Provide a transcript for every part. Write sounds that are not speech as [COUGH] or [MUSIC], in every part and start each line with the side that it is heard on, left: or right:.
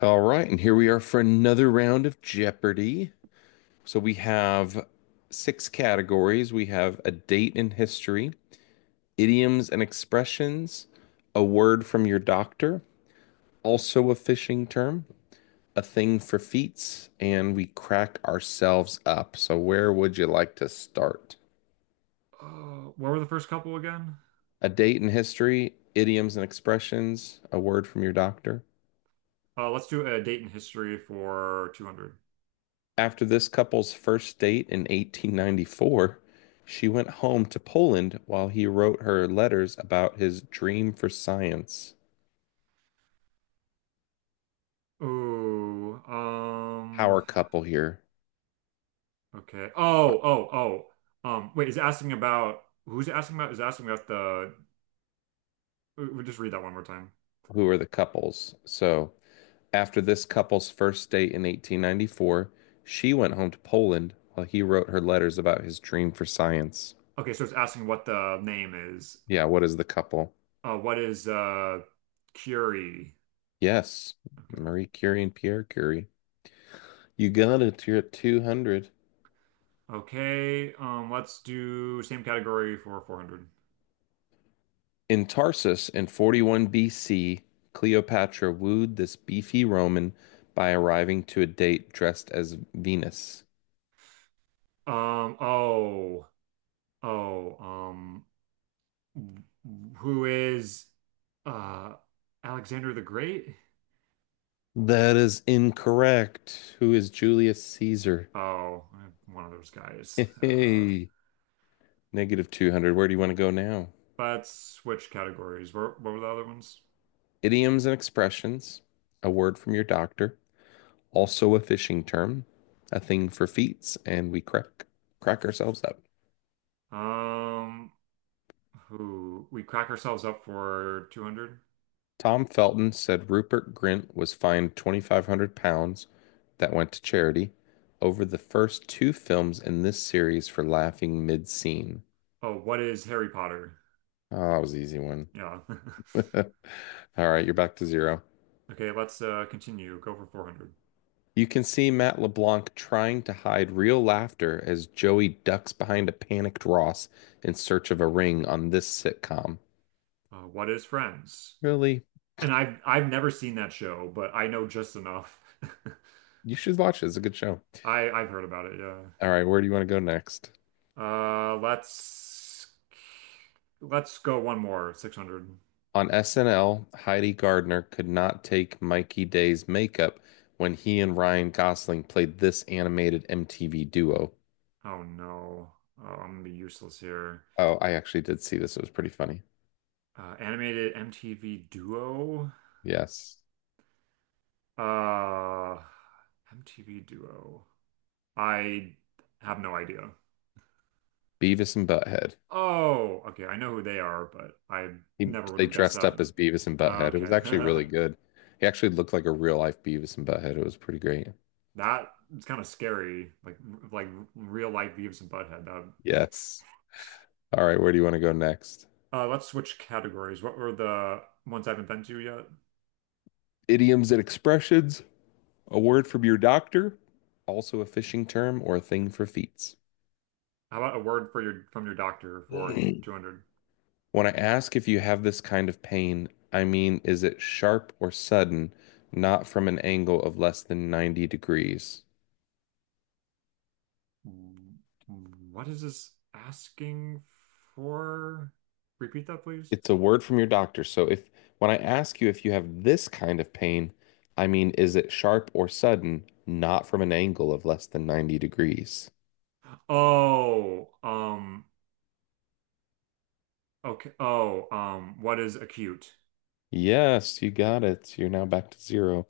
left: All right, and here we are for another round of Jeopardy. So we have six categories. We have a date in history, idioms and expressions, a word from your doctor, also a fishing term, a thing for feats, and we crack ourselves up. So where would you like to start?
right: Oh, what were the first couple again?
left: A date in history, idioms and expressions, a word from your doctor.
right: Let's do a date in history for 200.
left: After this couple's first date in 1894, she went home to Poland while he wrote her letters about his dream for science.
right: Oh, um,
left: Our couple here.
right: okay. Oh, oh. Wait, is it asking about who's it asking about? Is it asking about the We'll just read that one more time.
left: Who are the couples? So, after this couple's first date in 1894, she went home to Poland while he wrote her letters about his dream for science.
right: Okay, so it's asking what the name is.
left: Yeah, what is the couple?
right: What is Curie?
left: Yes,
right: Okay.
left: Marie Curie and Pierre Curie. You got it. You're at 200.
right: Okay, let's do same category for 400.
left: In Tarsus in 41 BC, Cleopatra wooed this beefy Roman by arriving to a date dressed as Venus.
right: Um, oh, oh, um, who is uh Alexander the Great.
left: That is incorrect. Who is Julius Caesar?
right: Oh, I'm one of those guys.
left: Hey, [LAUGHS] negative 200. Where do you want to go now?
right: But switch categories. What were the other ones?
left: Idioms and expressions, a word from your doctor, also a fishing term, a thing for feats, and we crack ourselves up.
right: Um, who, we crack ourselves up for 200?
left: Tom Felton said Rupert Grint was fined £2,500 that went to charity over the first two films in this series for laughing mid-scene.
right: Oh, what is Harry Potter?
left: Oh, that was an easy one.
right: Yeah. [LAUGHS]
left: [LAUGHS] All right, you're back to zero.
right: Okay, let's continue. Go for 400.
left: You can see Matt LeBlanc trying to hide real laughter as Joey ducks behind a panicked Ross in search of a ring on this sitcom.
right: What is Friends?
left: Really?
right: And I've never seen that show, but I know just enough. [LAUGHS]
left: You should watch it. It's a good show.
right: I've heard about it, yeah.
left: All right, where do you want to go next?
right: Let's let's go one more. 600.
left: On SNL, Heidi Gardner could not take Mikey Day's makeup when he and Ryan Gosling played this animated MTV duo.
right: Oh no. Oh, I'm gonna be useless here.
left: Oh, I actually did see this. It was pretty funny.
right: Animated MTV duo.
left: Yes.
right: Uh, MTV duo. I have no idea.
left: Beavis and Butthead.
right: Oh, okay. I know who they are, but I never would
left: They
right: have guessed
left: dressed
right: that.
left: up as Beavis and
right: Oh,
left: Butthead. It was
right: okay.
left: actually really
right: [LAUGHS]
left: good. He actually looked like a real life Beavis and Butthead. It was pretty great.
right: That is kind of scary. Like real life Beavis and Butthead. That
left: Yes.
right: [LAUGHS]
left: All right, where do you want to go next?
right: Let's switch categories. What were the ones I haven't been to yet?
left: Idioms and expressions, a word from your doctor, also a fishing term or a thing for feats.
right: How about a word for your from your doctor for
left: [CLEARS THROAT]
right: 200?
left: When I ask if you have this kind of pain, I mean, is it sharp or sudden, not from an angle of less than 90 degrees?
right: Mm, what is this asking for? Repeat that, please.
left: It's a word from your doctor. So if when I ask you if you have this kind of pain, I mean, is it sharp or sudden, not from an angle of less than 90 degrees?
right: Oh, um, okay. Oh, what is acute?
left: Yes, you got it. You're now back to zero.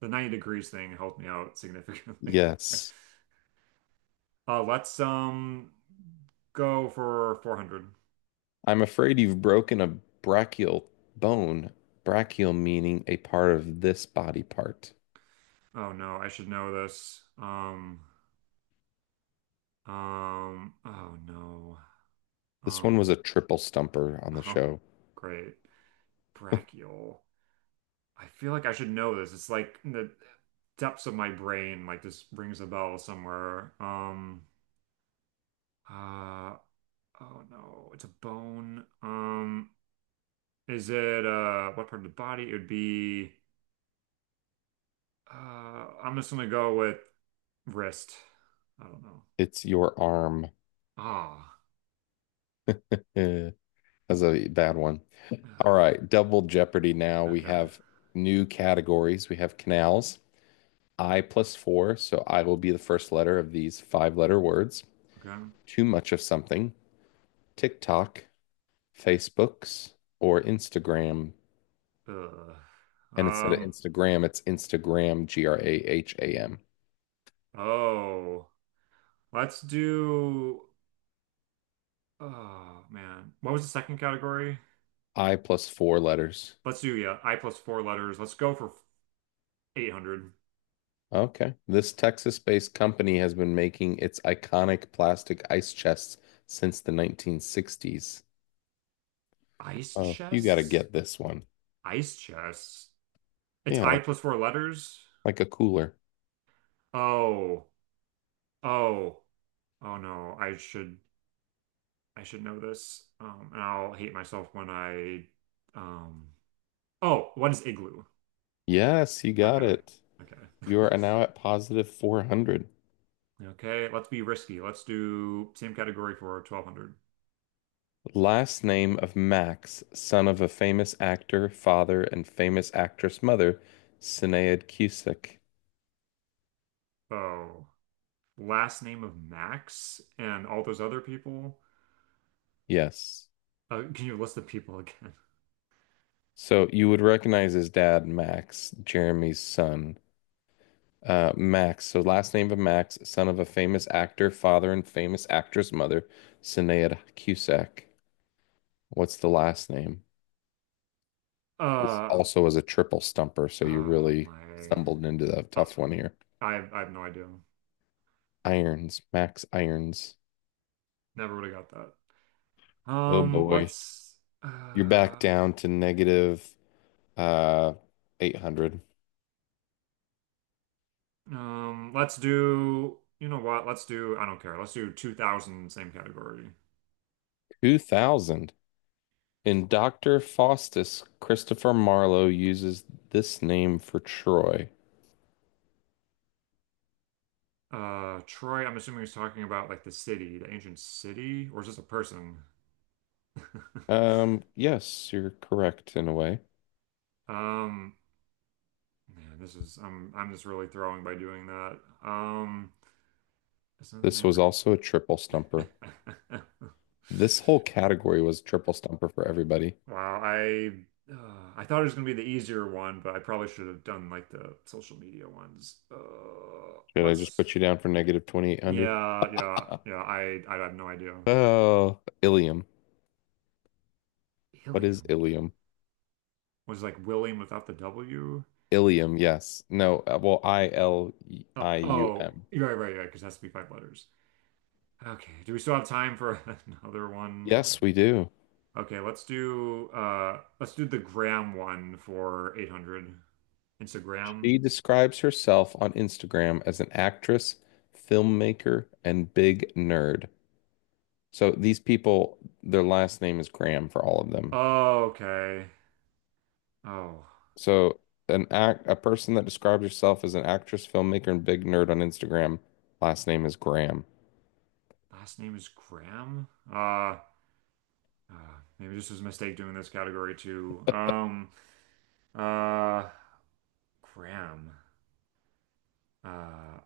right: The 90 degrees thing helped me out significantly. [LAUGHS]
left: Yes.
right: Let's go for 400.
left: I'm afraid you've broken a brachial bone. Brachial meaning a part of this body part.
right: Oh no, I should know this. Oh no.
left: This one was
right: Um,
left: a triple stumper on the
right: Oh,
left: show.
right: great. Brachial. I feel like I should know this. It's like in the depths of my brain, like this rings a bell somewhere. Uh, oh no, it's a bone. Is it what part of the body? It would be uh I'm just gonna go with wrist. I don't know.
left: It's your arm.
right: Ah.
left: Eh, that's a bad one. All
right: [SIGHS]
left: right, double jeopardy now. We
right: Okay.
left: have new categories. We have canals, I plus four. So I will be the first letter of these five letter words.
right: Okay.
left: Too much of something, TikTok, Facebooks, or Instagram.
right: Ugh.
left: And instead of
right: Um,
left: Instagram, it's Instagram, Graham.
right: oh, let's do oh man. What was the second category?
left: I plus four letters.
right: Let's do yeah, I plus four letters. Let's go for 800.
left: Okay. This Texas-based company has been making its iconic plastic ice chests since the 1960s.
right: Ice
left: Oh, you got to
right: chests?
left: get this one.
right: Ice chests. It's
left: Yeah,
right: I
left: like
right: plus four letters.
left: like a cooler.
right: Oh. Oh. Oh no. I should know this. And I'll hate myself when I um oh, what is igloo?
left: Yes, you got
right: Okay.
left: it.
right: Okay.
left: You are
right: [LAUGHS]
left: now at positive 400.
right: Okay, let's be risky. Let's do same category for 1200.
left: Last name of Max, son of a famous actor, father, and famous actress mother, Sinead Cusick.
right: Oh. Last name of Max and all those other people.
left: Yes.
right: [LAUGHS] Can you list the people again?
left: So you would recognize his dad, Max, Jeremy's son. Max. So last name of Max, son of a famous actor, father and famous actress mother, Sinead Cusack. What's the last name? This
right: Uh,
left: also was a triple stumper, so you
right: oh
left: really
right: my.
left: stumbled into the
right: I,
left: tough one here.
right: I have no idea.
left: Irons, Max Irons.
right: Never would have got that.
left: Oh boy. You're back
right: Uh
left: down to negative uh 800.
right: let's do you know what? Let's do I don't care. Let's do 2000 same category.
left: 2000. In Dr. Faustus, Christopher Marlowe uses this name for Troy.
right: Troy, I'm assuming he's talking about like the city, the ancient city, or is this a person? [LAUGHS]
left: Yes, you're correct in a way.
right: Um, Man, this is I'm just really throwing by doing that. That's another
left: This
right: name
left: was
right: for
left: also a triple stumper. This whole
right: [LAUGHS]
left: category was triple stumper for everybody.
right: Wow, I thought it was gonna be the easier one, but I probably should have done like the social media ones. Uh,
left: Should I just
right: let's
left: put you down for negative 2,800?
right: yeah, yeah,
left: [LAUGHS]
right: yeah. I have no idea.
left: Oh, Ilium. What is
right: Ilium
left: Ilium?
right: was like William without the W.
left: Ilium, yes. No, well, I L I U
right: Oh,
left: M.
right: you're right. Because it has to be five letters. Okay. Do we still have time for [LAUGHS] another one?
left: Yes, we do.
right: Or okay, let's do let's do the gram one for 800 Instagram.
left: She describes herself on Instagram as an actress, filmmaker, and big nerd. So these people, their last name is Graham for all of them.
right: Oh, okay. Oh.
left: So an act a person that describes herself as an actress, filmmaker, and big nerd on Instagram. Last name is Graham.
right: Last name is Graham. Uh Maybe this is a mistake doing this category too. Uh, Graham. Uh,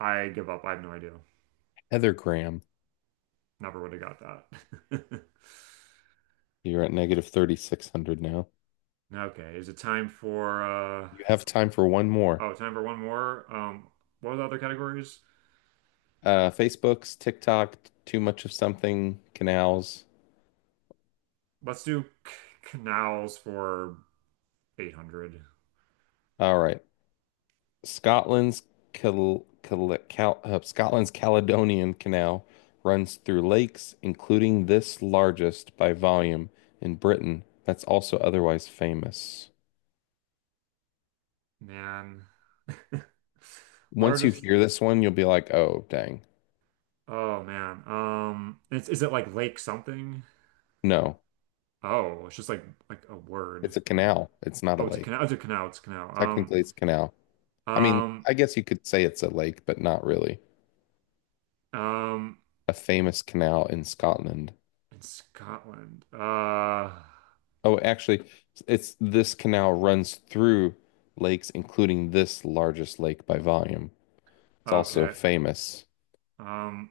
right: I give up. I have no idea.
left: Heather Graham.
right: Never would have got that. [LAUGHS]
left: You're at negative 3,600 now.
right: Okay, is it time for
left: You have time for one more.
right: oh, time for one more? What are the other categories?
left: Facebook's TikTok, too much of something, canals.
right: Let's do c canals for 800.
left: All right. Scotland's Scotland's Caledonian Canal runs through lakes, including this largest by volume in Britain, that's also otherwise famous.
right: Man. [LAUGHS]
left: Once you
right: Largest
left: hear this one, you'll be like, oh, dang.
right: oh man. It's, is it like lake something?
left: No,
right: Oh, it's just like a word,
left: it's a
right: bro.
left: canal. It's not a
right: Oh, it's a
left: lake.
right: canal. It's a canal.
left: Technically, it's a canal.
right: Um,
left: I mean,
right: um,
left: I guess you could say it's a lake, but not really.
right: um,
left: A famous canal in Scotland.
right: in Scotland.
left: Oh, actually, it's this canal runs through lakes, including this largest lake by volume. It's also
right: Okay.
left: famous.
right: Um,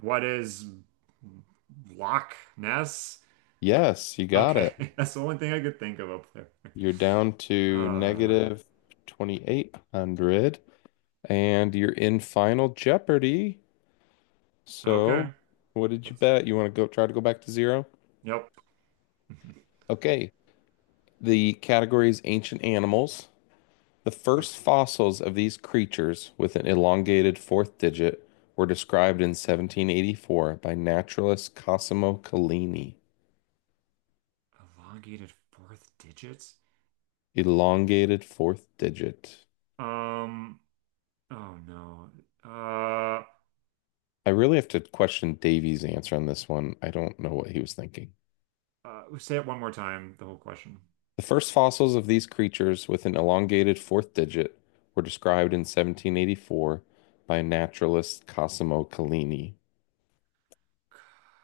right: what is Loch Ness?
left: Yes, you got it.
right: Okay, [LAUGHS] that's the only thing I could think of up there.
left: You're down to
right: Uh,
left: negative 2,800, and you're in Final Jeopardy. So,
right: okay.
left: what did you
right: That's
left: bet? You want to go try to go back to zero?
right: yep. [LAUGHS]
left: Okay. The category is ancient animals. The
right: Okay.
left: first fossils of these creatures with an elongated fourth digit were described in 1784 by naturalist Cosimo Collini.
right: Elongated fourth digits.
left: Elongated fourth digit.
right: Um. Oh no. Uh.
left: I really have to question Davy's answer on this one. I don't know what he was thinking.
right: Say it one more time. The whole question.
left: The first fossils of these creatures with an elongated fourth digit were described in 1784 by naturalist Cosimo Collini.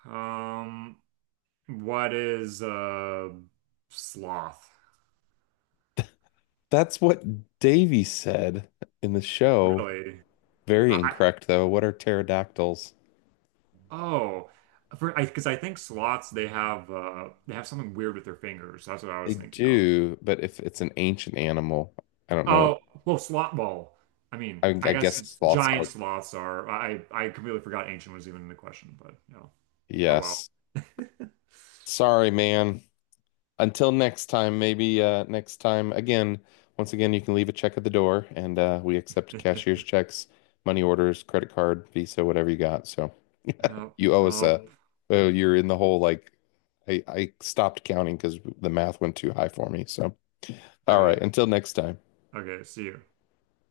right: Um, what is sloth?
left: That's what Davy said in the show.
right: Really?
left: Very
right: I
left: incorrect, though. What are pterodactyls?
right: Oh, for I because I think sloths they have something weird with their fingers. That's what I
left: They
right: was thinking of.
left: do, but if it's an ancient animal, I don't know.
right: Oh, well, sloth. Well, I
left: I,
right: mean, I
left: I guess
right: guess
left: sloths
right: giant
left: are.
right: sloths are. I completely forgot ancient was even in the question, but no. Oh well.
left: Yes. Sorry, man. Until next time, maybe next time, again, once again, you can leave a check at the door and we accept cashier's
right: [LAUGHS]
left: checks, money orders, credit card, Visa, whatever you got. So
right: Oh,
left: you owe us
right: oh,
left: oh, you're in the whole like, I stopped counting because the math went too high for me. So, all right,
right: great.
left: until next time.
right: Okay, see you.